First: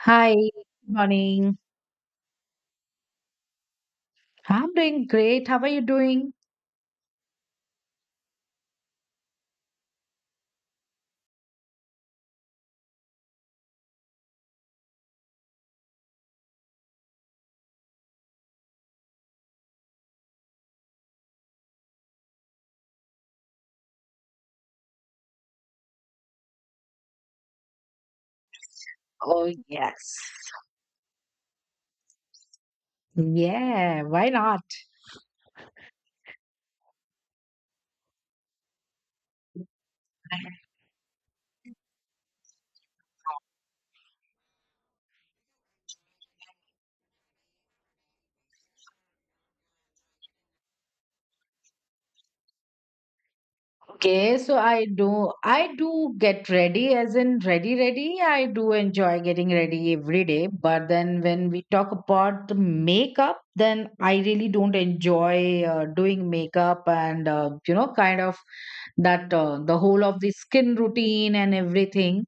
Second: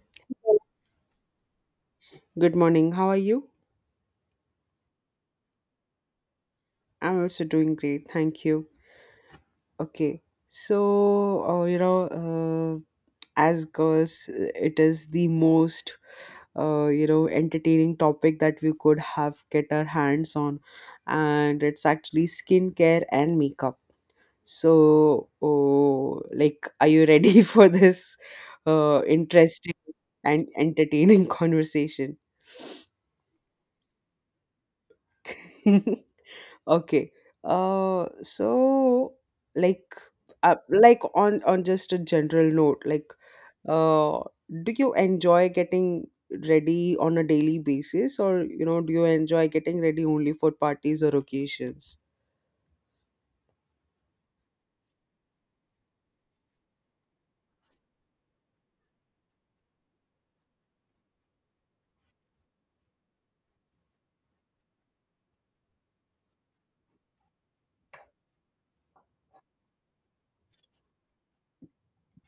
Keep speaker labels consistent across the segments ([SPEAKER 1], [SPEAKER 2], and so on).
[SPEAKER 1] Hi, good morning.
[SPEAKER 2] Good morning. How are you?
[SPEAKER 1] I'm doing great. How are you doing?
[SPEAKER 2] I'm also doing great. Thank you. Okay. So, as girls, it is the most, entertaining topic that we could have get our hands on. And it's actually skincare and makeup. So, oh, like, are you ready for this
[SPEAKER 1] Oh,
[SPEAKER 2] interesting
[SPEAKER 1] yes.
[SPEAKER 2] and entertaining conversation?
[SPEAKER 1] Yeah, why not?
[SPEAKER 2] Okay. So like like on just a general note, like uh, do you enjoy getting ready on a daily basis, or do you enjoy getting ready only for parties or occasions?
[SPEAKER 1] Okay, so I do get ready as in ready ready. I do enjoy getting ready every day, but then when we talk about the makeup, then I really don't enjoy doing makeup and kind of that the whole of the skin routine and everything.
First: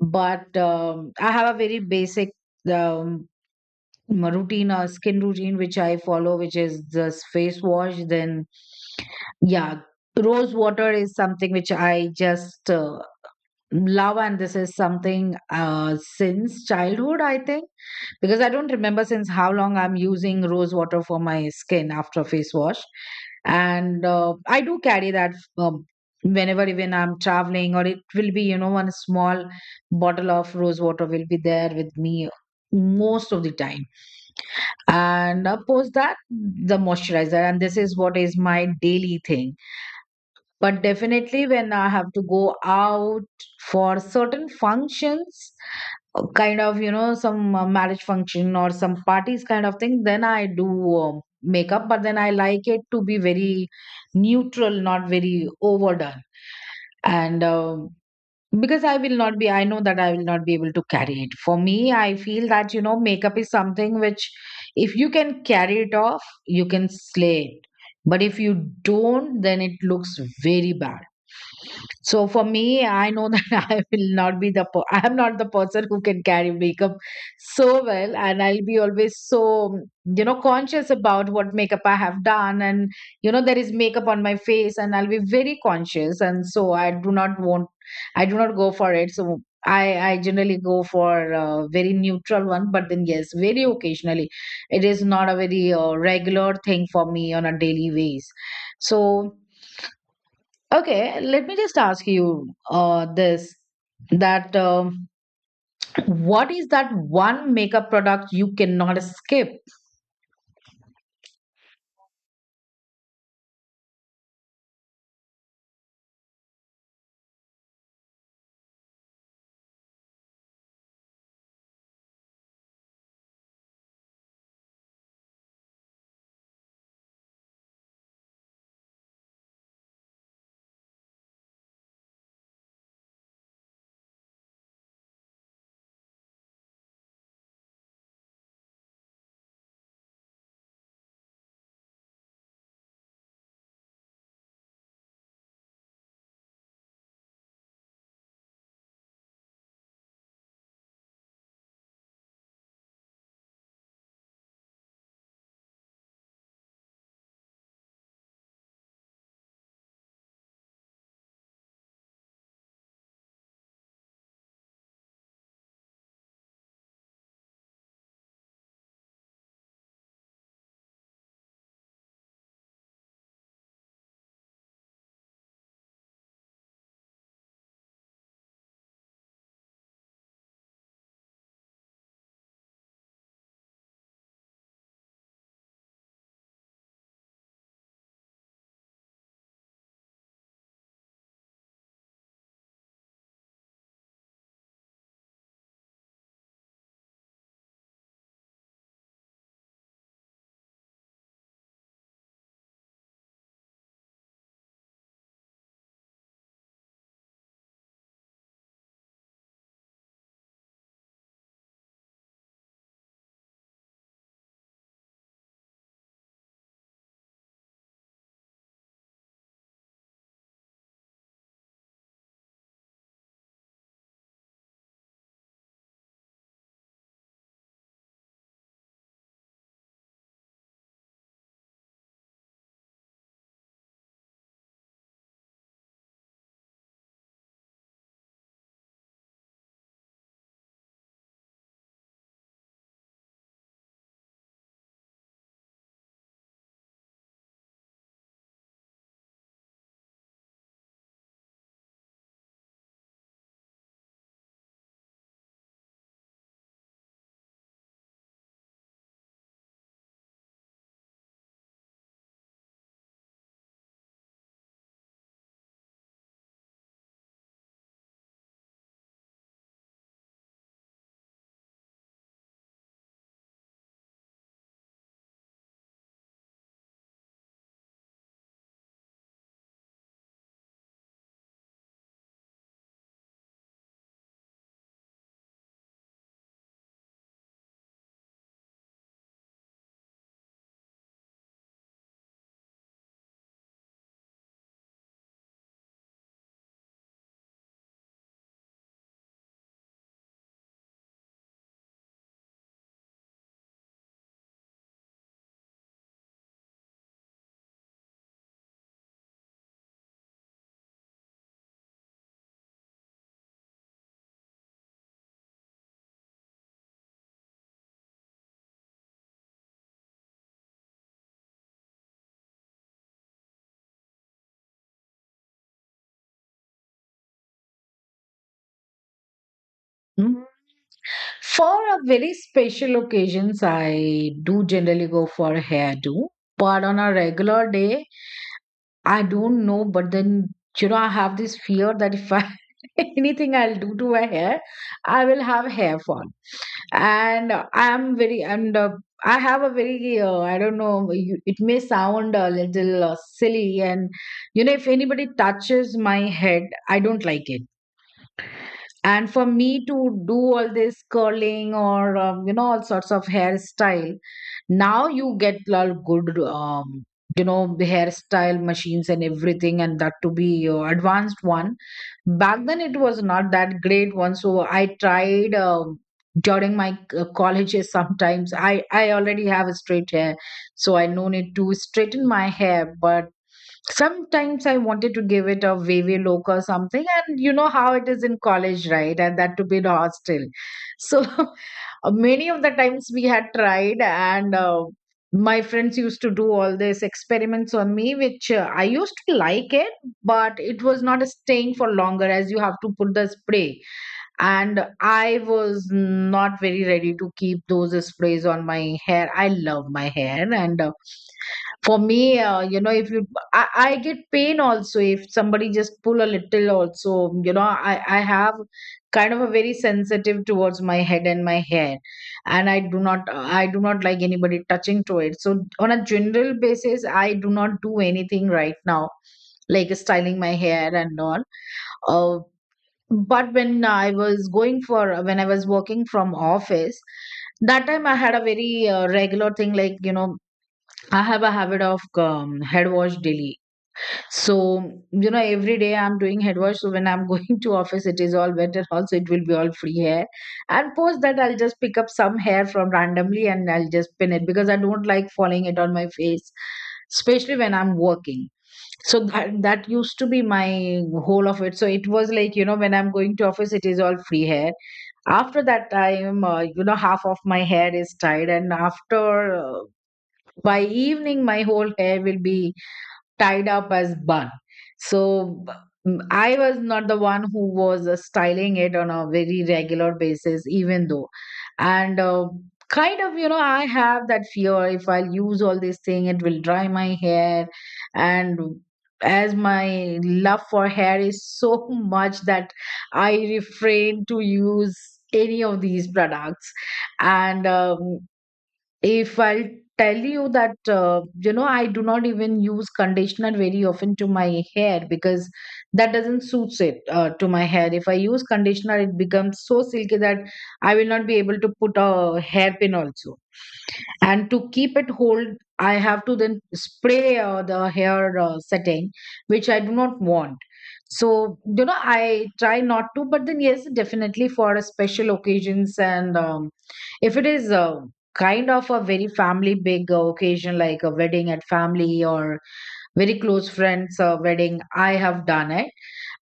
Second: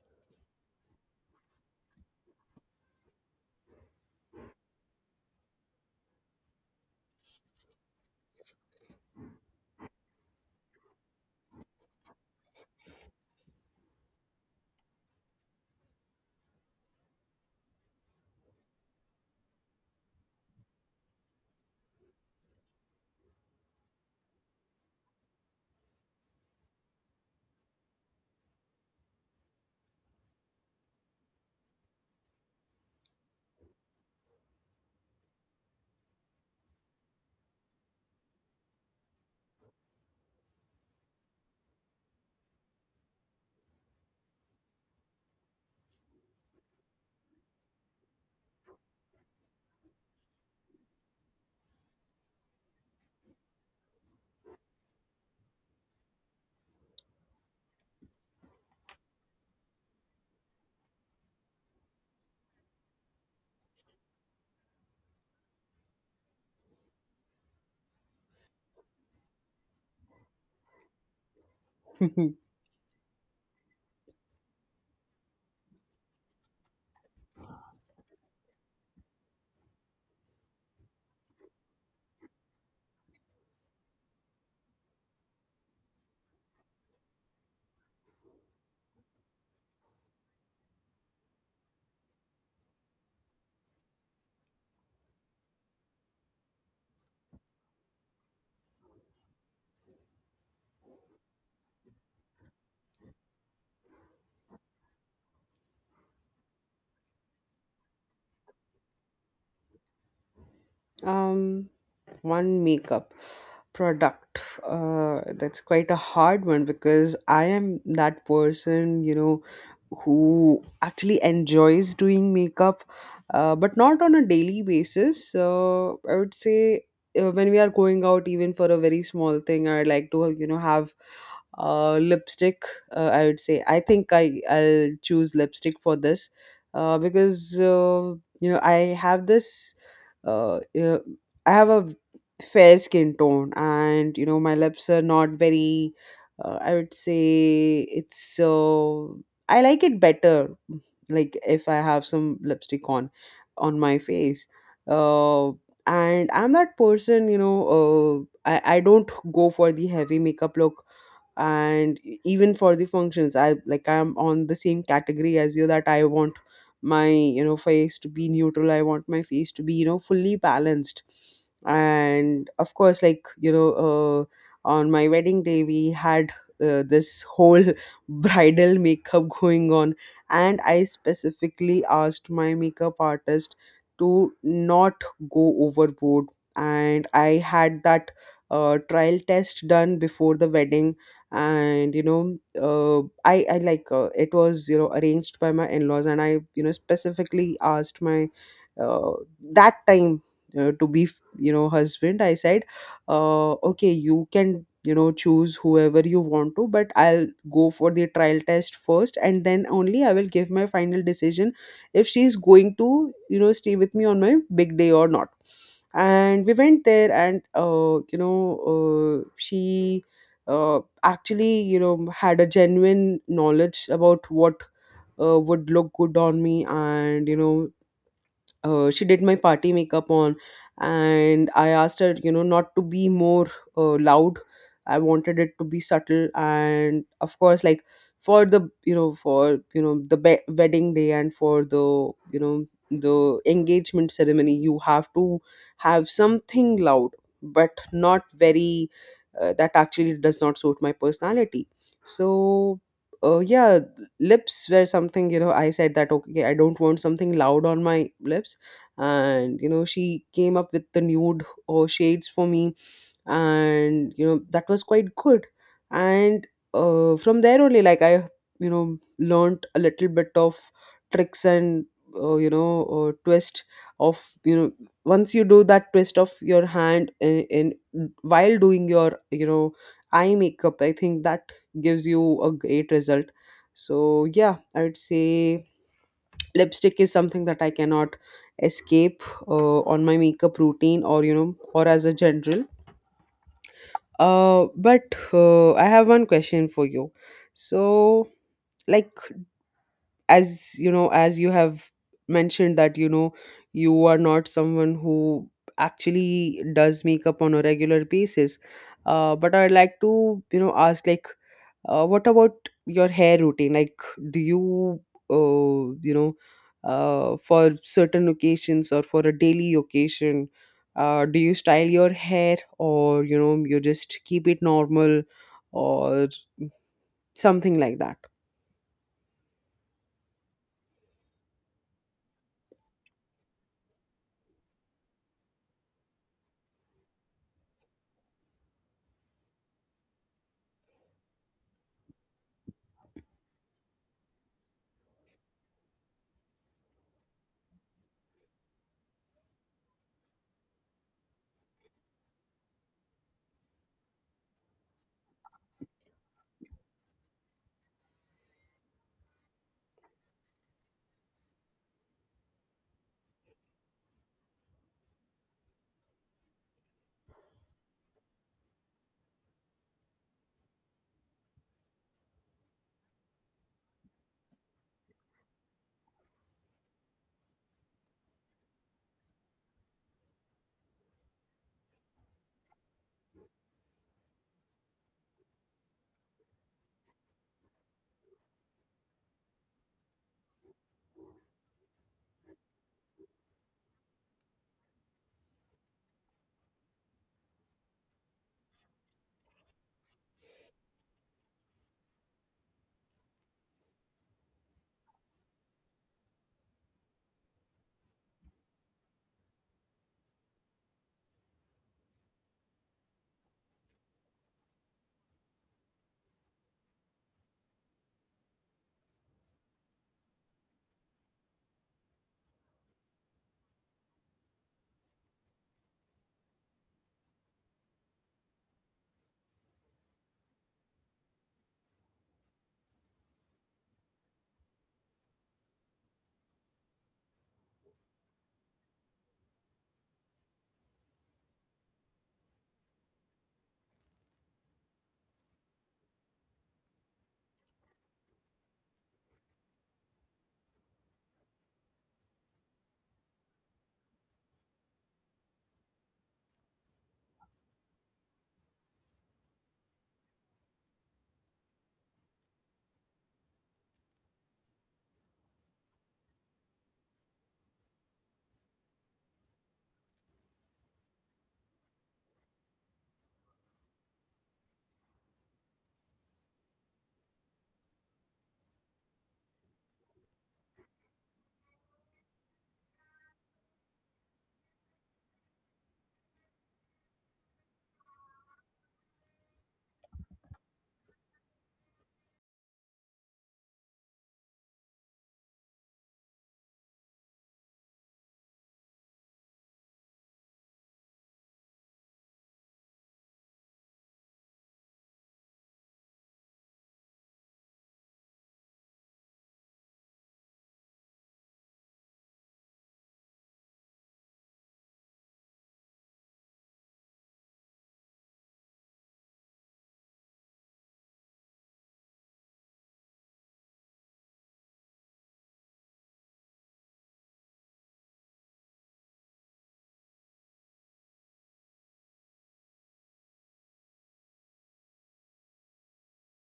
[SPEAKER 1] But I have a very basic um, my routine or skin routine which I follow, which is just face wash. Then, yeah, rose water is something which I just love, and this is something since childhood, I think, because I don't remember since how long I'm using rose water for my skin after face wash. And I do carry that um, whenever even I'm traveling, or it will be, you know, one small bottle of rose water will be there with me most of the time, and post that the moisturizer, and this is what is my daily thing. But definitely when I have to go out for certain functions, kind of, you know, some marriage function or some parties kind of thing, then I do makeup, but then I like it to be very neutral, not very overdone. And because I will not be, I know that I will not be able to carry it. For me, I feel that, you know, makeup is something which, if you can carry it off, you can slay it. But if you don't, then it looks very bad. So for me, I know that I will not be the I am not the person who can carry makeup so well, and I'll be always so, you know, conscious about what makeup I have done, and you know there is makeup on my face, and I'll be very conscious, and so I do not go for it. So I generally go for a very neutral one, but then yes, very occasionally, it is not a very regular thing for me on a daily basis. So okay, let me just ask you this that, what is that one makeup product you cannot skip?
[SPEAKER 2] um One makeup product, that's quite a hard one, because I am that person, you know, who actually enjoys doing makeup, but not on a daily basis. So I would say, when we are going out, even for a very small thing, I like to, you know, have lipstick. I would say, I think I'll choose lipstick for this, because, you know, uh, uh, I have a fair skin tone, and you know, my lips are not very, I would say, it's so, I like it better, like if I have some lipstick on my face. uh, and I'm that person, you know. I don't go for the heavy makeup look. And even for the functions, I'm on the same category as you, that I want my, you know, face to be neutral. I want my face to be, you know, fully balanced. And of course, like, you know, on my wedding day we had this whole bridal makeup going on, and I specifically asked my makeup artist to not go overboard. And I had that trial test done before the wedding. And you know, uh, I like it was, you know, arranged by my in-laws, and I, you know, specifically asked my, uh, that time, to be, you know, husband, I said, okay, you can, you know, choose whoever you want to, but I'll go for the trial test first, and then only I will give my final decision if she's going to, you know, stay with me on my big day or not. And we went there, and you know, she actually, you know, had a genuine knowledge about what would look good on me. And you know, she did my party makeup on, and I asked her, you know, not to be more loud. I wanted it to be subtle, and of course, like, for the for you know the be- wedding day, and for the you know the engagement ceremony, you have to have something loud, but not very, that actually does not suit my personality. So yeah, lips were something, you know, I said that, okay, I don't want something loud on my lips. And you know, she came up with the nude or shades for me, and you know, that was quite good. And from there only, like, I, you know, learned a little bit of tricks and you know, twist of, you know, once you do that twist of your hand in while doing your, you know, eye makeup, I think that gives you a great result. So yeah, I would say lipstick is something that I cannot escape, on my makeup routine, or you know, or as a general. But I have one question for you. So, like, as you know, as you have mentioned that you know, you are not someone who actually does makeup on a regular basis, but I'd like to, you know, ask, like, what about your hair routine, like, do you you know for certain occasions or for a daily occasion, do you style your hair, or you know, you just keep it normal, or something like that?
[SPEAKER 1] Hmm? For a very special occasions, I do generally go for hairdo, but on a regular day, I don't know, but then, you know, I have this fear that if I anything I'll do to my hair, I will have hair fall. And I have a very, I don't know, it may sound a little silly. And, you know, if anybody touches my head, I don't like it, and for me to do all this curling or all sorts of hairstyle. Now you get a good you know, the hairstyle machines and everything, and that to be advanced one. Back then it was not that great one, so I tried, during my colleges, sometimes I already have a straight hair, so I no need to straighten my hair, but sometimes I wanted to give it a wavy look or something, and you know how it is in college, right? And that to be in a hostel. So many of the times we had tried, and my friends used to do all these experiments on me, which I used to like it, but it was not staying for longer as you have to put the spray. And I was not very ready to keep those sprays on my hair. I love my hair, and for me you know if you I get pain also if somebody just pull a little also, you know, I have kind of a very sensitive towards my head and my hair, and I do not like anybody touching to it. So on a general basis I do not do anything right now, like styling my hair and all. uh, but when I was working from office, that time I had a very regular thing, like, you know, I have a habit of head wash daily. So, you know, every day I'm doing head wash. So when I'm going to office, it is all wet, and also it will be all free hair. And post that I'll just pick up some hair from randomly, and I'll just pin it because I don't like falling it on my face, especially when I'm working. So that used to be my whole of it. So it was like, you know, when I'm going to office, it is all free hair. After that time, you know, half of my hair is tied. And after, by evening my whole hair will be tied up as bun. So I was not the one who was styling it on a very regular basis, even though. And kind of, you know, I have that fear if I'll use all this thing it will dry my hair, and as my love for hair is so much that I refrain to use any of these products. And if I'll tell you that, you know, I do not even use conditioner very often to my hair because that doesn't suits it to my hair. If I use conditioner, it becomes so silky that I will not be able to put a hairpin also, and to keep it hold I have to then spray the hair setting, which I do not want. So you know, I try not to, but then yes, definitely for a special occasions. And if it is, kind of a very family big occasion, like a wedding at family or very close friends wedding, I have done it.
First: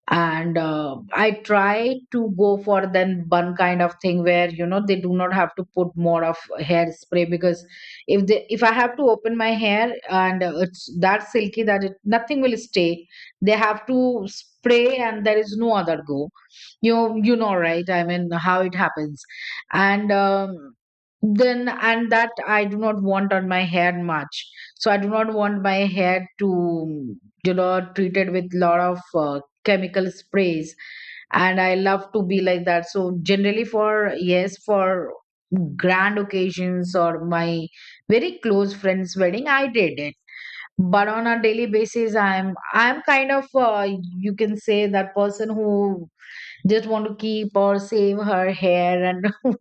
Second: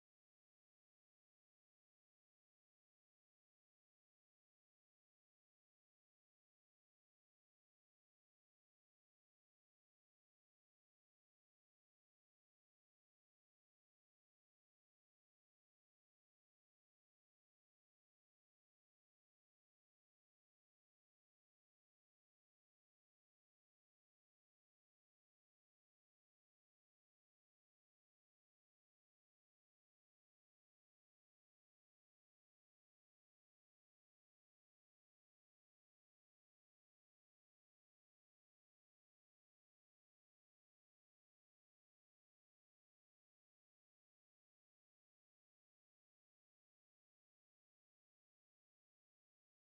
[SPEAKER 1] And I try to go for then bun kind of thing, where you know they do not have to put more of hairspray, because if they, if I have to open my hair and it's that silky that it nothing will stay, they have to spray and there is no other go. You know, right? I mean, how it happens. And um, then and that I do not want on my hair much. So I do not want my hair to, you know, treated with lot of chemical sprays, and I love to be like that. So generally for, yes, for grand occasions or my very close friends wedding, I did it, but on a daily basis I'm kind of, you can say, that person who just want to keep or save her hair and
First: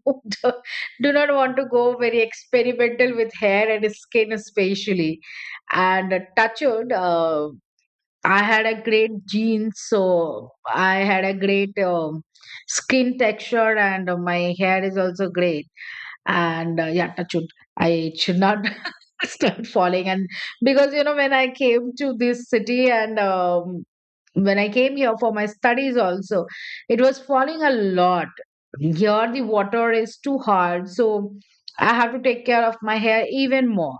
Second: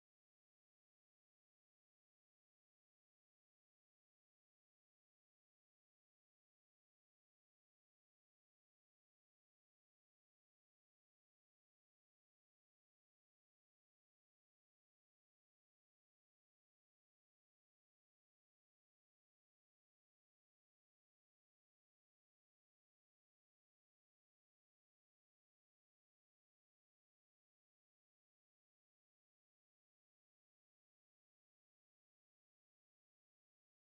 [SPEAKER 1] do not want to go very experimental with hair and skin especially. And touch wood, I had a great jeans, so I had a great, skin texture, and my hair is also great. And yeah, touch wood, I should not start falling. And because you know, when I came to this city, and when I came here for my studies also, it was falling a lot. Here the water is too hard, so I have to take care of my hair even more.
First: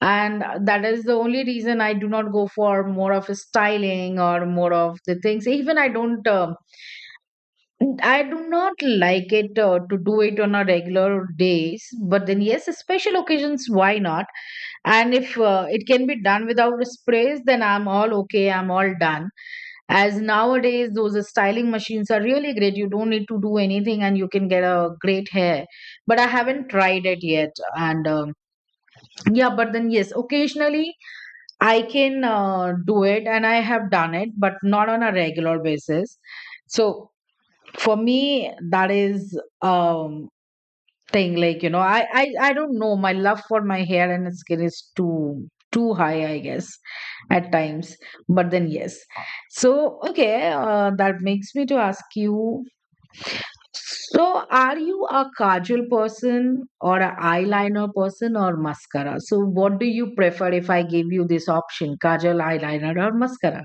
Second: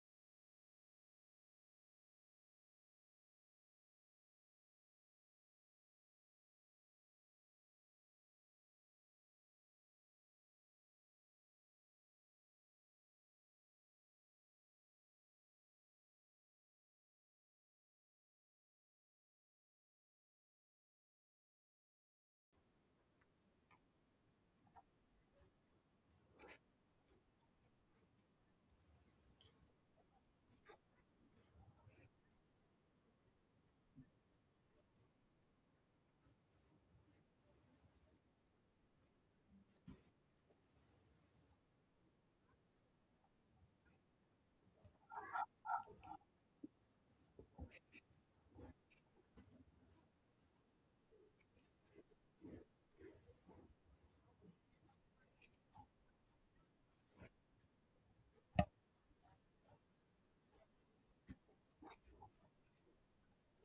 [SPEAKER 1] And that is the only reason I do not go for more of a styling or more of the things. Even I do not like it to do it on a regular days. But then yes, special occasions, why not? And if it can be done without sprays, then I'm all okay, I'm all done, as nowadays those styling machines are really great. You don't need to do anything and you can get a great hair. But I haven't tried it yet. And yeah, but then yes, occasionally I can do it, and I have done it, but not on a regular basis. So for me that is um thing, like, you know, I don't know, my love for my hair and skin is too too high, I guess, at times. But then yes. So okay, that makes me to ask you, so are you a kajal person or an eyeliner person or mascara? So what do you prefer if I give you this option: kajal, eyeliner, or mascara?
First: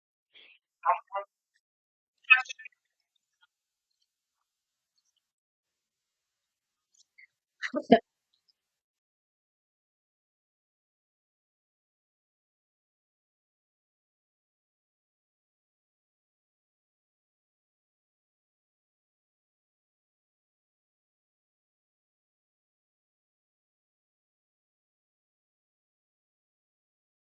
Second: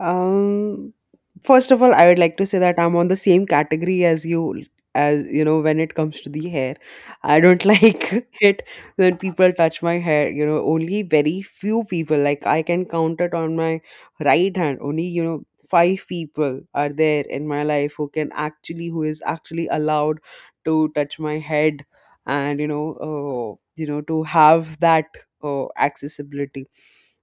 [SPEAKER 2] Um, First of all, I would like to say that I'm on the same category as you know, when it comes to the hair. I don't like it when people touch my hair, you know. Only very few people, like, I can count it on my right hand. Only, you know, five people are there in my life who is actually allowed to touch my head, and, you know, to have that accessibility.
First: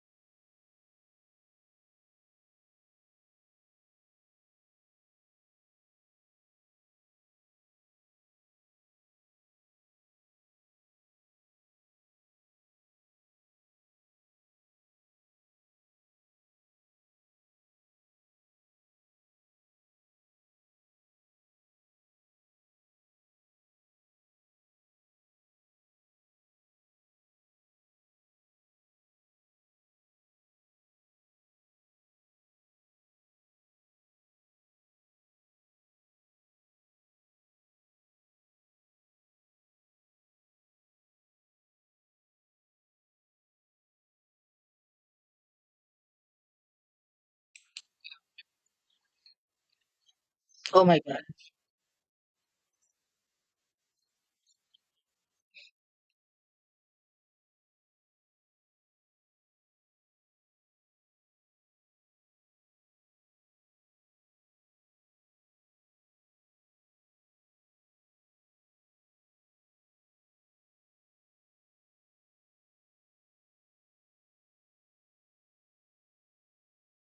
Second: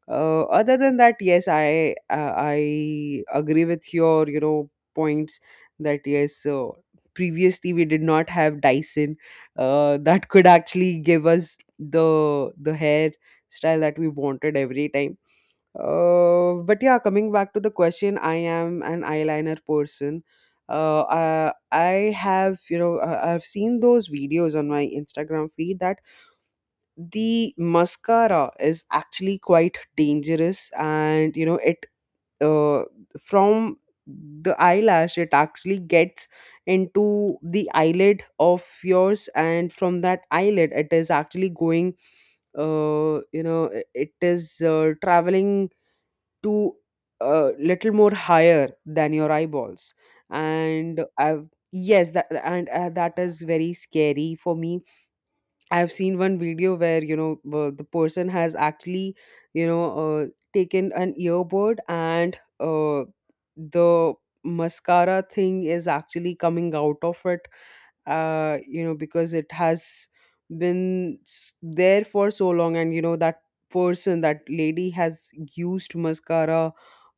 [SPEAKER 2] Other than that, yes, I agree with your, you know, points. That yes, previously we did not have Dyson, that could actually give us the hair style that we wanted every time. But yeah, coming back to the question, I am an eyeliner person. I have you know I- I've seen those videos on my Instagram feed that the mascara is actually quite dangerous. And you know, it, uh, from the eyelash it actually gets into the eyelid of yours, and from that eyelid it is actually going, it is, traveling to a little more higher than your eyeballs.
[SPEAKER 1] Oh my
[SPEAKER 2] And
[SPEAKER 1] God.
[SPEAKER 2] I've yes, that is very scary for me. I've seen one video where, you know, the person has actually, you know, taken an earbud, and the mascara thing is actually coming out of it, you know, because it has been there for so long. And you know, that person, that lady, has used mascara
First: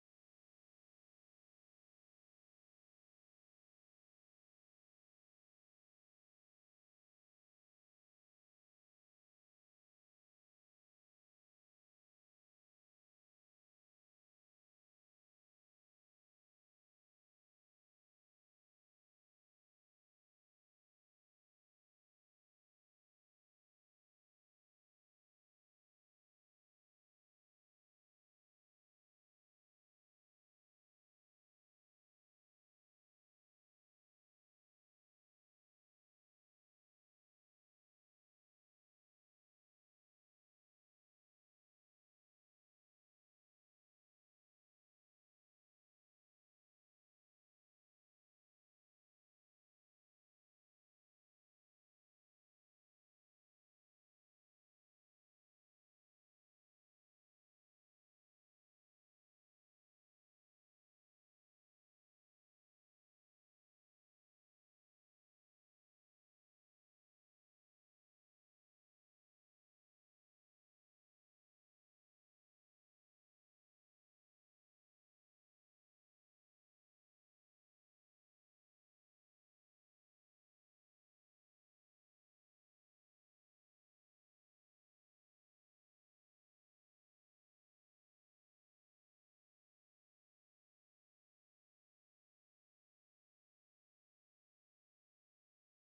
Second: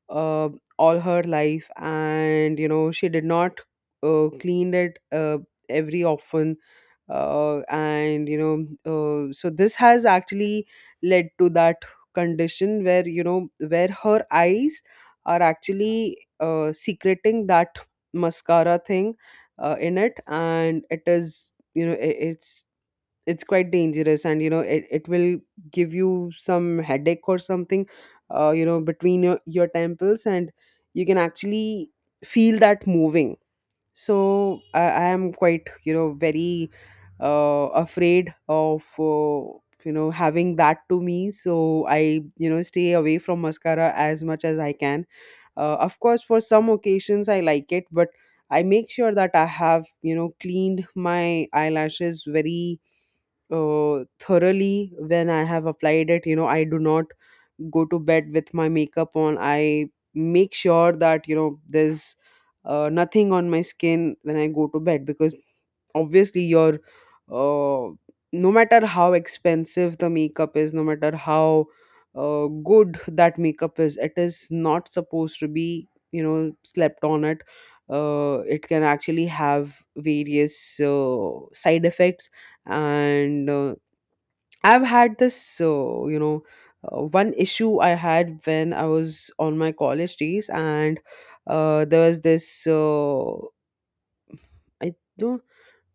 [SPEAKER 2] uh, all her life, and you know, she did not cleaned it every often. And you know, so this has actually led to that condition where you know where her eyes are actually secreting that mascara thing in it, and it is, it's quite dangerous. And you know, it will give you some headache or something, you know, between your temples, and you can actually feel that moving. So I am quite, you know, very afraid of, you know, having that to me. So I, you know, stay away from mascara as much as I can. Of course, for some occasions I like it, but I make sure that I have, you know, cleaned my eyelashes very thoroughly when I have applied it. You know, I do not go to bed with my makeup on. I make sure that, you know, there's nothing on my skin when I go to bed, because obviously your, uh, no matter how expensive the makeup is, no matter how good that makeup is, it is not supposed to be, you know, slept on it. It can actually have various side effects. And I've had this, you know, one issue I had when I was on my college days, and there was this. I don't.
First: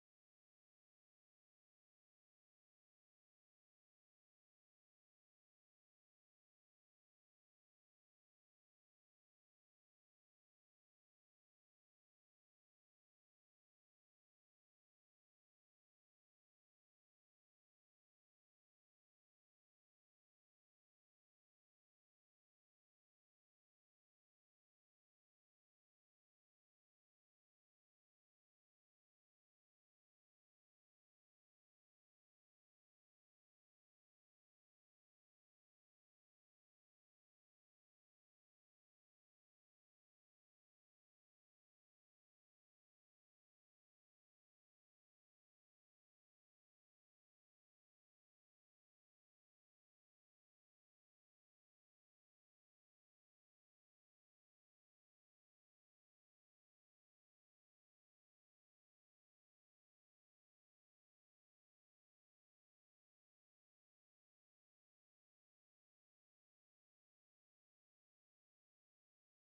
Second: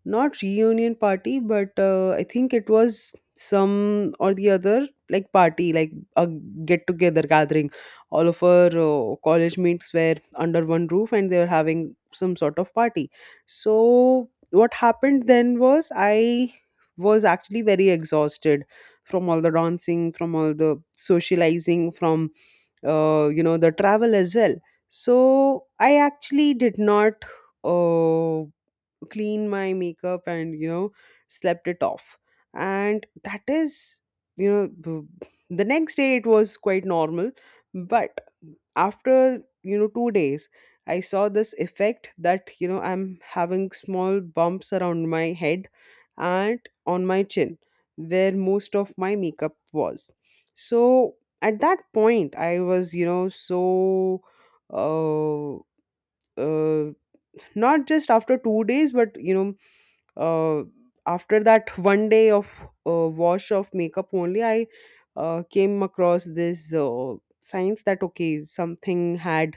[SPEAKER 2] Not reunion party, but I think it was some or the other, like party, like a get together gathering. All of our college mates were under one roof, and they were having some sort of party. So what happened then was, I was actually very exhausted from all the dancing, from all the socializing, from you know, the travel as well. So I actually did not uh, clean my makeup, and you know, slept it off. And that is, the next day it was quite normal. But after, 2 days, I saw this effect that, you know, I'm having small bumps around my head, and on my chin, where most of my makeup was. So at that point I was, so, uh, uh not just after 2 days, but you know, uh, after that one day of wash of makeup only, I came across this, signs that, okay, something had,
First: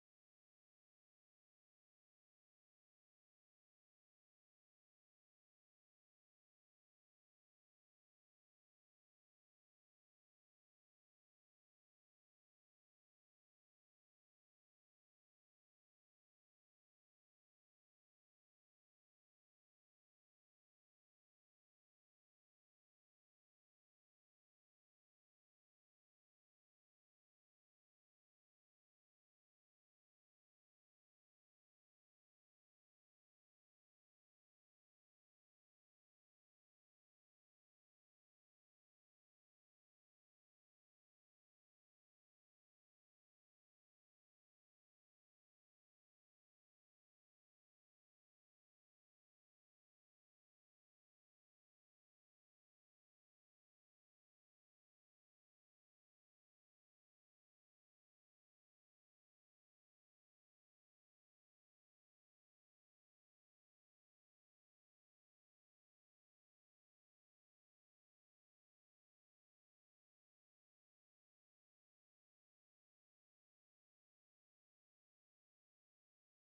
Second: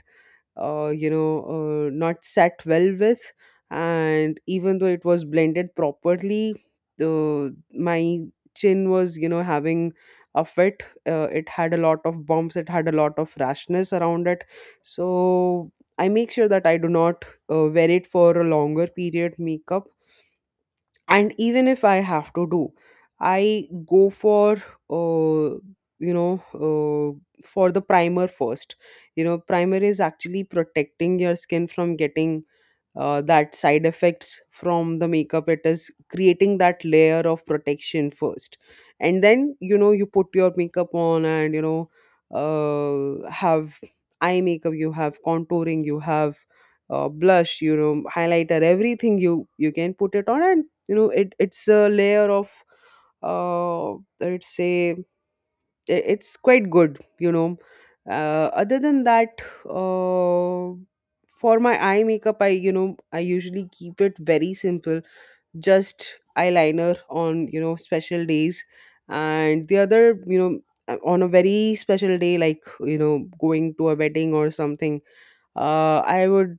[SPEAKER 2] you know, not sat well with. And even though it was blended properly, uh, my chin was, you know, having a fit. It had a lot of bumps, it had a lot of rashness around it. So I make sure that I do not wear it for a longer period makeup. And even if I have to do, I go uh, you know uh, for the primer first. You know, primer is actually protecting your skin from getting, that side effects from the makeup. It is creating that layer of protection first, and then you know, you put your makeup on, and you know, have eye makeup, you have contouring, you have blush, you know, highlighter, everything, you can put it on, and you know, it's a layer of, uh, let's say, it's quite good, you know. Other than that, uh, for my eye makeup, I you know I usually keep it very simple. Just eyeliner on, you know, special days. And the other, you know, on a very special day, like, you know, going to a wedding or something, I would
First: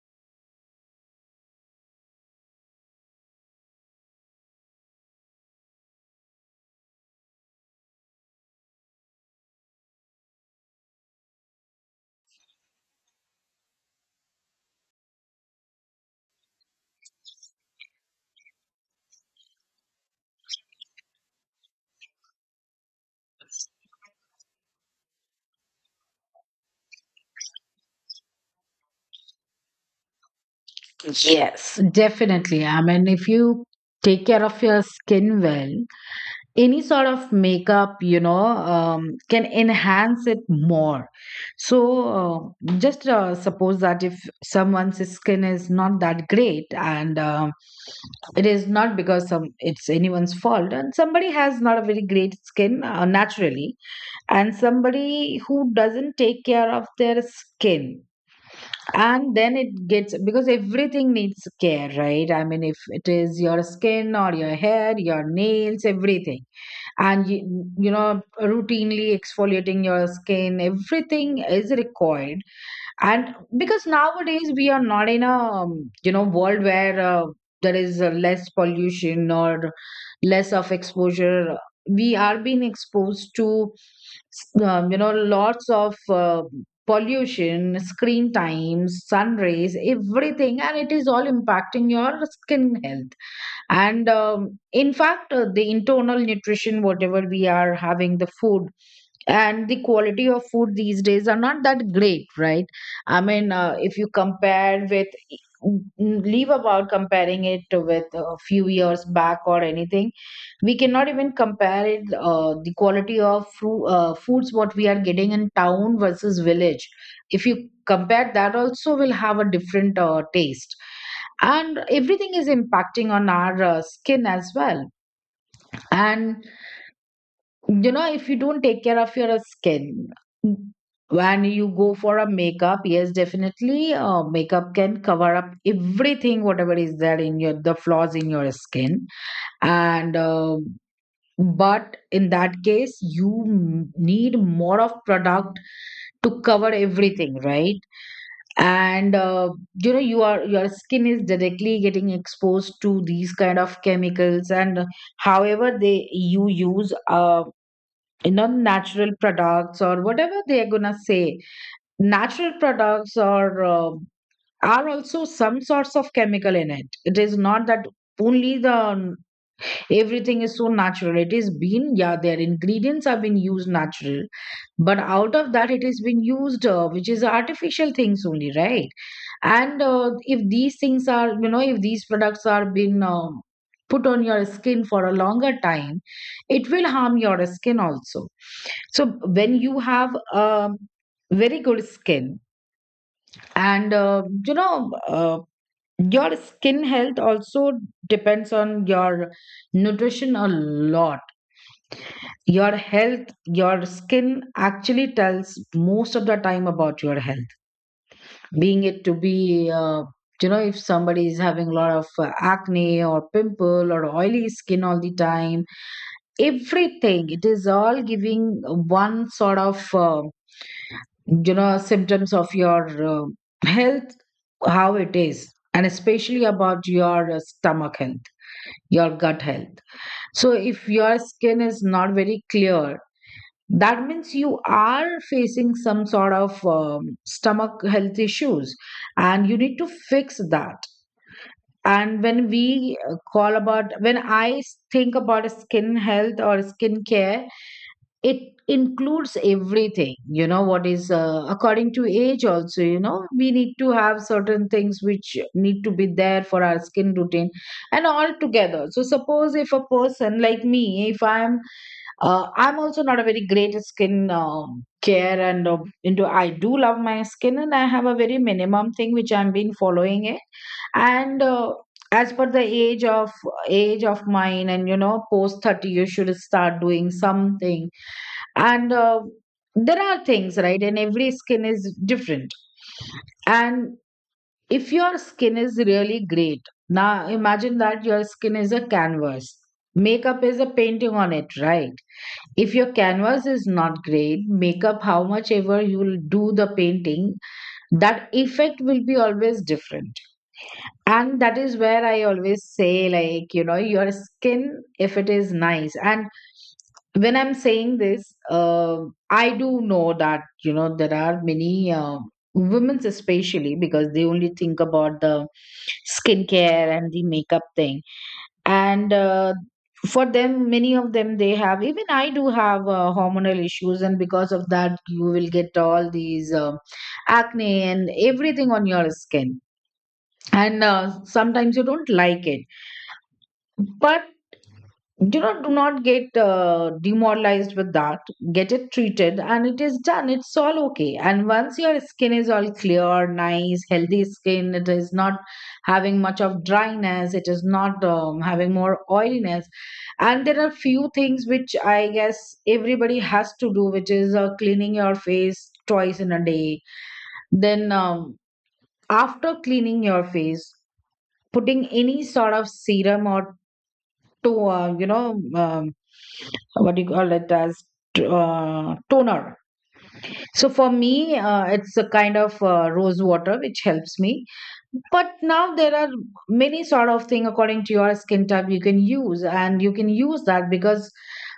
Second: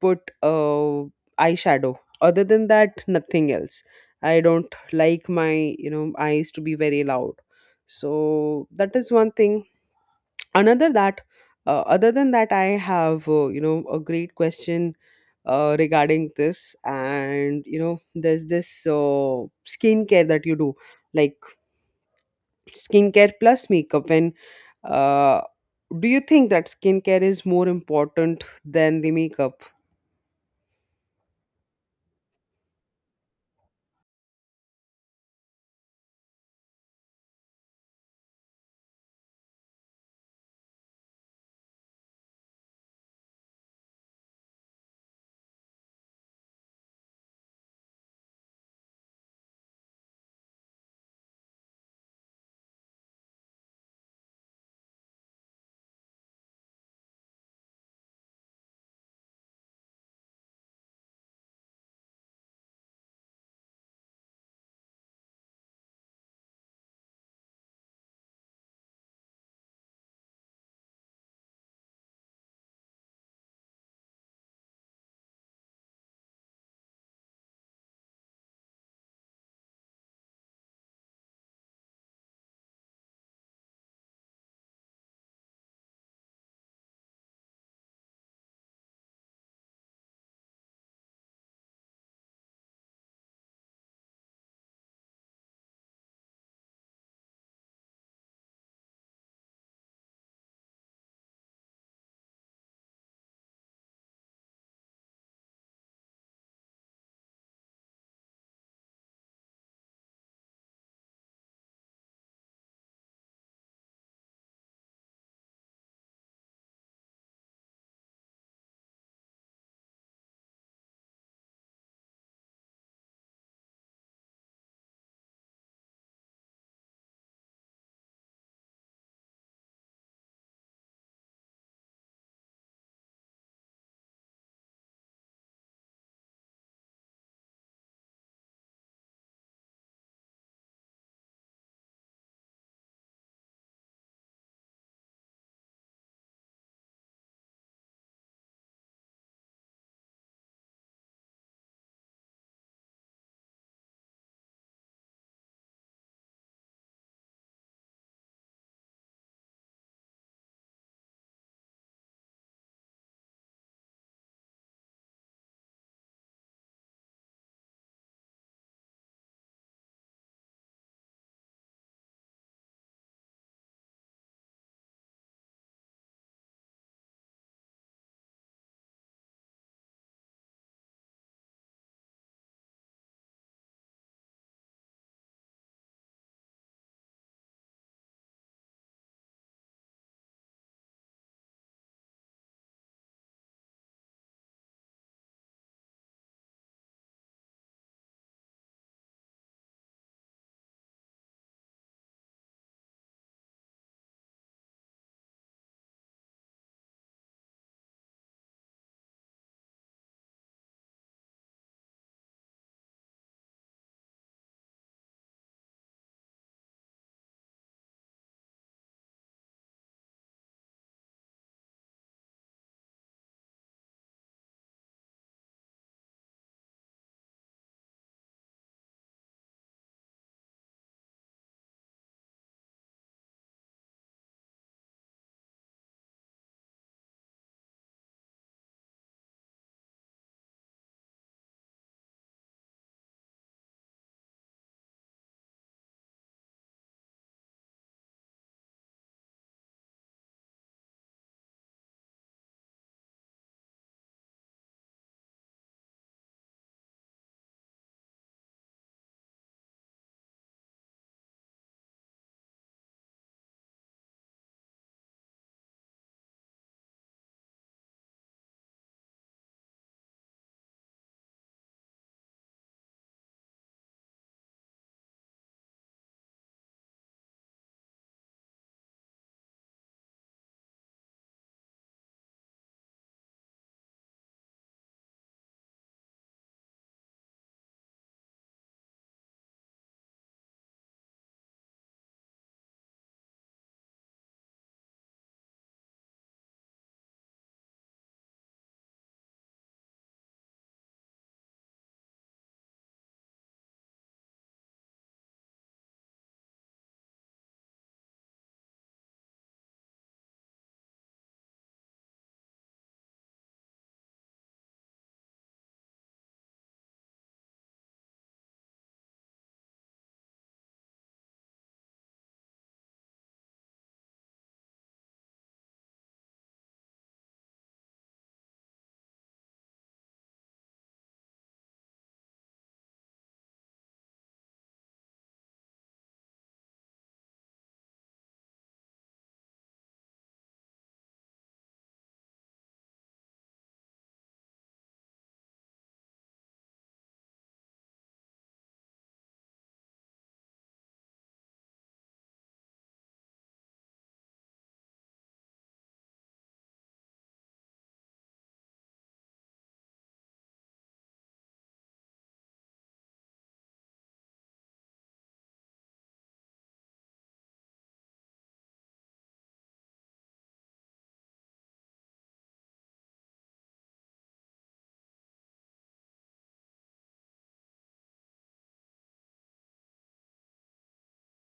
[SPEAKER 2] put eyeshadow. Other than that, nothing else. I don't like my, you know, eyes to be very loud. So that is one thing. Another that Other than that, I have, you know, a great question, regarding this. And you know, there's this skincare that you do, like skincare plus makeup. When uh, do you think that skincare is more important than the makeup?
[SPEAKER 1] Yes, definitely. I mean, if you take care of your skin well, any sort of makeup, you know, can enhance it more. So just suppose that if someone's skin is not that great, and it is not because some it's anyone's fault and somebody has not a very great skin naturally, and somebody who doesn't take care of their skin, and then it gets because everything needs care, right? I mean, if it is your skin or your hair, your nails, everything. and you, you know, routinely exfoliating your skin, everything is required. And because nowadays we are not in a you know, world where there is less pollution or less of exposure. We are being exposed to you know, lots of pollution, screen times, sun rays, everything, and it is all impacting your skin health. And in fact, the internal nutrition, whatever we are having, the food, and the quality of food these days are not that great, right? I mean, if you compare with, leave about comparing it with a few years back or anything, we cannot even compare it. The quality of foods what we are getting in town versus village, if you compare that also will have a different taste, and everything is impacting on our skin as well. And you know, if you don't take care of your skin, when you go for a makeup, yes, definitely makeup can cover up everything, whatever is there, in your, the flaws in your skin. And But in that case, you need more of product to cover everything, right? and You know, you are, your skin is directly getting exposed to these kind of chemicals, and however they, you use non-natural products, or whatever they are gonna say natural products, or are also some sorts of chemical in it. It is not that only the everything is so natural, it is been, yeah, their ingredients have been used natural, but out of that, it has been used which is artificial things only, right? and If these things are, you know, if these products are being put on your skin for a longer time, it will harm your skin also. So when you have very good skin, and you know your skin health also depends on your nutrition a lot. Your health, your skin actually tells most of the time about your health, being it to be you know, if somebody is having a lot of acne or pimple or oily skin all the time, everything, it is all giving one sort of, you know, symptoms of your uh, health, how it is, and especially about your stomach health, your gut health. So if your skin is not very clear, that means you are facing some sort of stomach health issues, and you need to fix that. And when we call about, when I think about skin health or skin care, it includes everything. You know, what is according to age also, you know, we need to have certain things which need to be there for our skin routine, and all together. So suppose if a person like me, if I'm I'm also not a very great skin care, and into, I do love my skin and I have a very minimum thing which I've been following it. And As per the age of mine, and you know, post 30 you should start doing something. And There are things, right? And every skin is different. And if your skin is really great, now imagine that your skin is a canvas, makeup is a painting on it, right? If your canvas is not great, makeup, how much ever you will do the painting, that effect will be always different. And that is where I always say, like, you know, your skin, if it is nice. And when I'm saying this, I do know that, you know, there are many women's, especially, because they only think about the skincare and the makeup thing. And For them, many of them, they have, even I do have hormonal issues, and because of that you will get all these acne and everything on your skin. And Sometimes you don't like it, but you know, do not get demoralized with that. Get it treated and it is done, it's all okay. And once your skin is all clear, nice healthy skin, it is not having much of dryness, it is not having more oiliness. And there are few things which I guess everybody has to do, which is cleaning your face twice in a day. Then after cleaning your face, putting any sort of serum or to what do you call it as, toner. So for me, it's a kind of rose water which helps me. But now there are many sort of thing according to your skin type you can use, and you can use that because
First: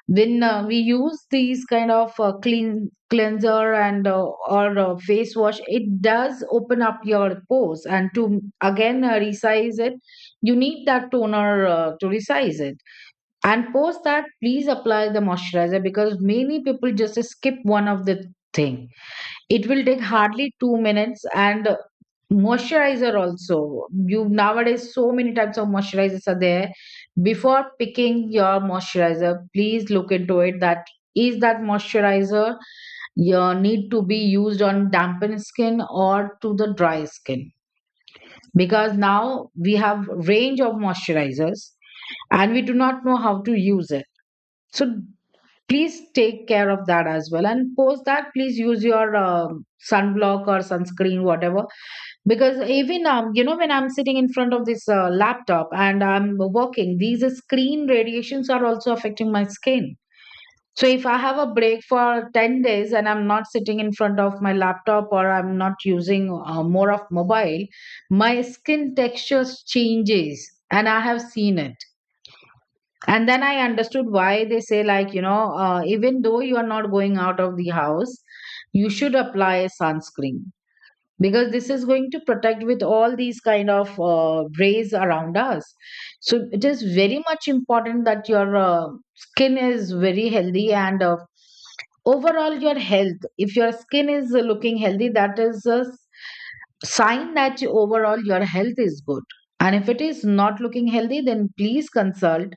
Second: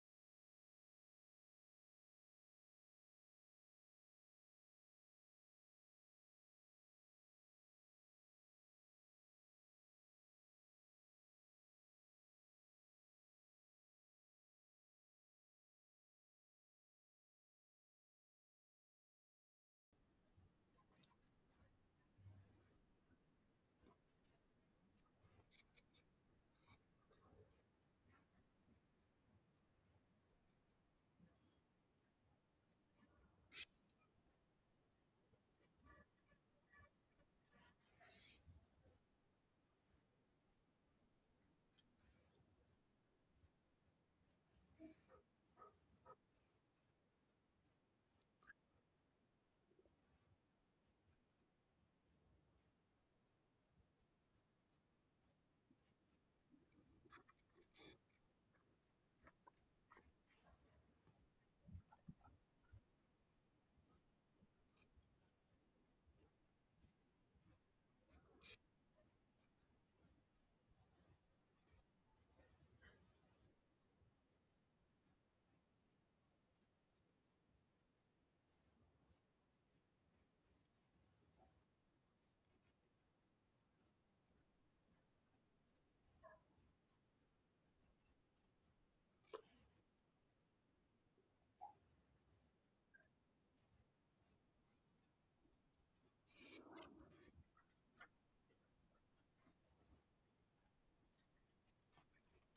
[SPEAKER 1] when we use these kind of cleanser and or face wash, it does open up your pores, and to again resize it, you need that toner to resize it. And post that, please apply the moisturizer, because many people just skip one of the thing. It will take hardly 2 minutes. And moisturizer also, you, nowadays so many types of moisturizers are there. Before picking your moisturizer, please look into it that, is that moisturizer you need to be used on dampened skin or to the dry skin, because now we have range of moisturizers and we do not know how to use it. So please take care of that as well. And post that, please use your sunblock or sunscreen, whatever. Because even you know, when I'm sitting in front of this laptop and I'm working, these screen radiations are also affecting my skin. So if I have a break for 10 days and I'm not sitting in front of my laptop, or I'm not using more of mobile, my skin texture changes, and I have seen it. And then I understood why they say, like, you know, even though you are not going out of the house, you should apply sunscreen, because this is going to protect with all these kind of rays around us. So it is very much important that your skin is very healthy, and overall your health, if your skin is looking healthy, that is a sign that overall your health is good. And if it is not looking healthy, then please consult.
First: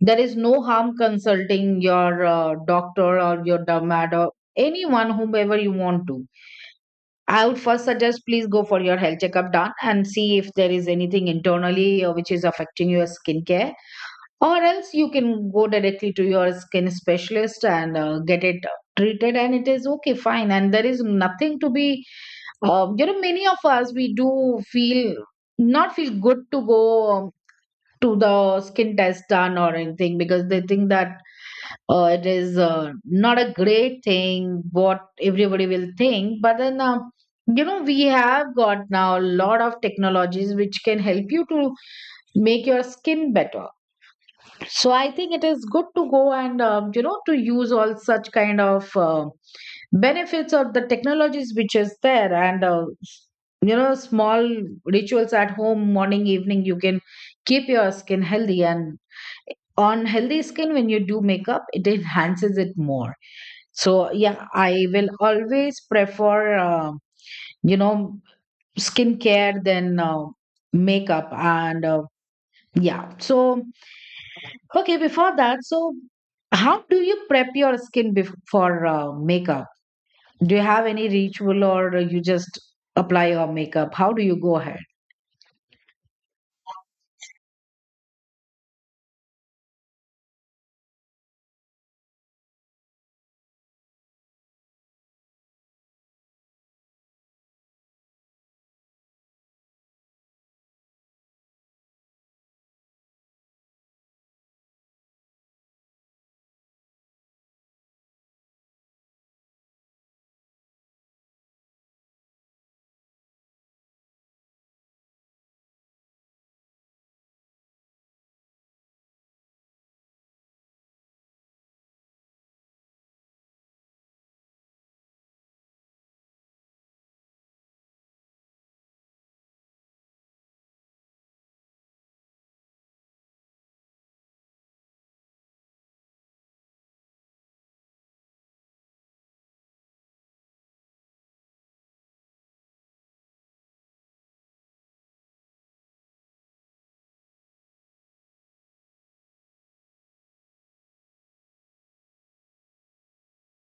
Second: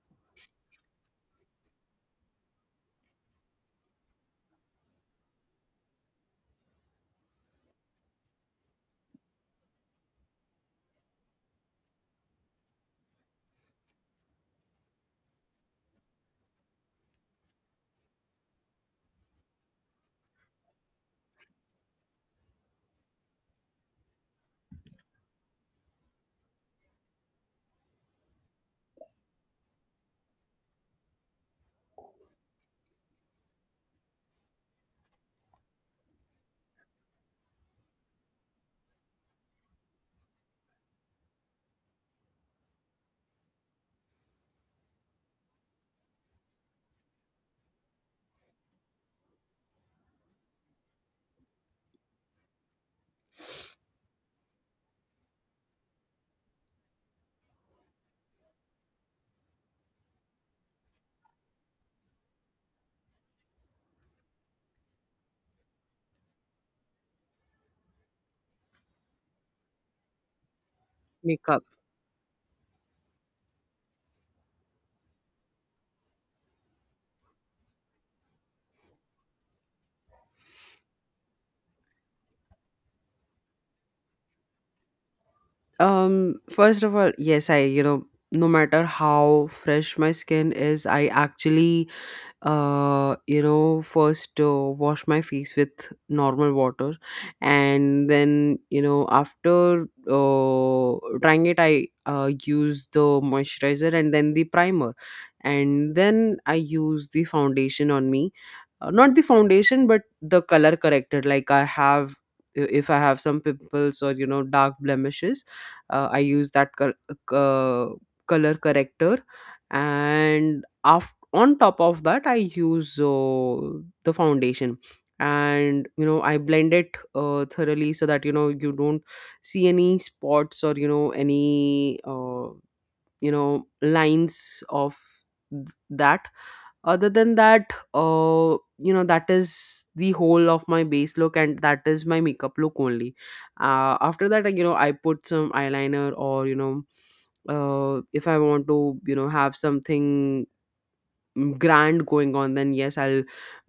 [SPEAKER 1] There is no harm consulting your doctor or your dermat or anyone, whomever you want to. I would first suggest please go for your health checkup done and see if there is anything internally which is affecting your skincare, or else you can go directly to your skin specialist and get it treated, and it is okay, fine. And there is nothing to be, you know, many of us, we do feel, not feel good to go to the skin test done or anything, because they think that it is not a great thing, what everybody will think. But then you know, we have got now a lot of technologies which can help you to make your skin better. So I think it is good to go and you know, to use all such kind of benefits of the technologies which is there. And You know, small rituals at home, morning, evening, you can keep your skin healthy, and on healthy skin when you do makeup, it enhances it more. So yeah, I will always prefer you know, skincare than makeup
[SPEAKER 2] Makeup.
[SPEAKER 1] and yeah. So okay, before that, so how do you prep your skin before makeup? Do you have any ritual, or you just apply your makeup? How do you go ahead?
[SPEAKER 2] First of all, yes, I, you know, no matter how fresh my skin is, I actually, you know, first wash my face with normal water, and then, you know, after drying it, I use the moisturizer and then the primer, and then I use the foundation on me, not the foundation but the color corrected, like I have if I have some pimples or, you know, dark blemishes, I use that uh, color corrector. And on top of that, I use the foundation, and you know, I blend it thoroughly, so that you know, you don't see any spots or, you know, any, you know, lines of th- that other than that. You know, that is the whole of my base look, and that is my makeup look only. After that, like, you know, I put some eyeliner, or you know, if I want to, you know, have something grand going on, then yes, I'll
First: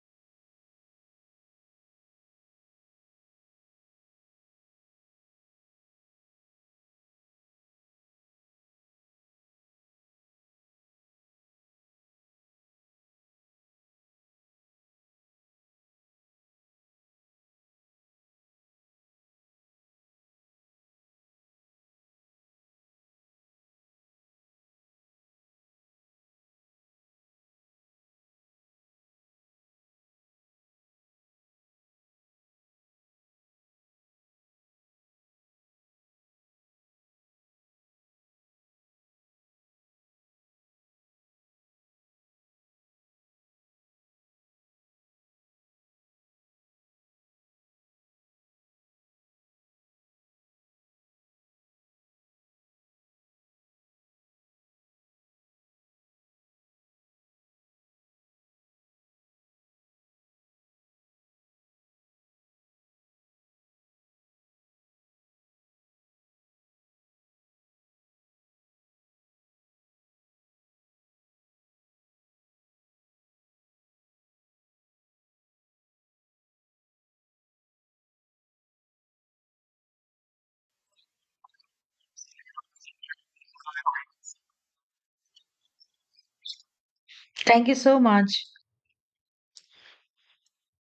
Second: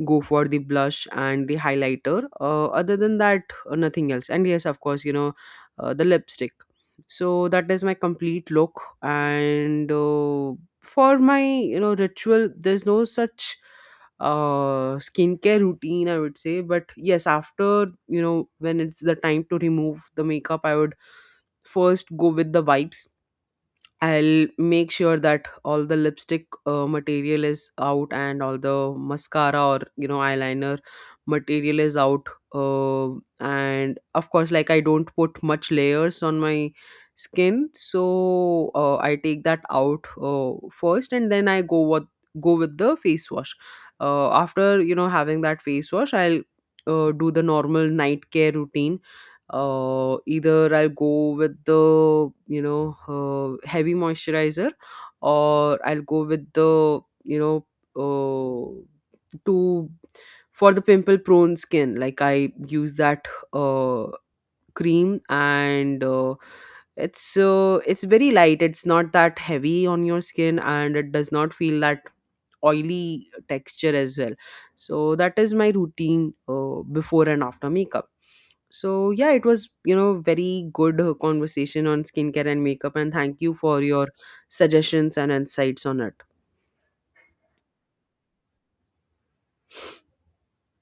[SPEAKER 2] go for the blush and the highlighter. Other than that, nothing else. And yes, of course, you know, the lipstick. So that is my complete look. And for my, you know, ritual, there's no such skincare routine, I would say. But yes, after, you know, when it's the time to remove the makeup, I would first go with the vibes. I'll make sure that all the lipstick material is out, and all the mascara or, you know, eyeliner material is out. Uh, and of course, like, I don't put much layers on my skin, so I take that out first, and then I go with the face wash. After, you know, having that face wash, I'll do the normal night care routine. Either I'll go with the, you know, heavy moisturizer, or I'll go with the, you know to for the pimple prone skin, like I use that uh, cream. And it's very light. It's not that heavy on your skin, and it does not feel that oily texture as well. So that is my routine, before and after makeup. So yeah, it was, you know, very good conversation on skincare and makeup, and thank you for your suggestions and insights on it.
[SPEAKER 1] Thank you so much.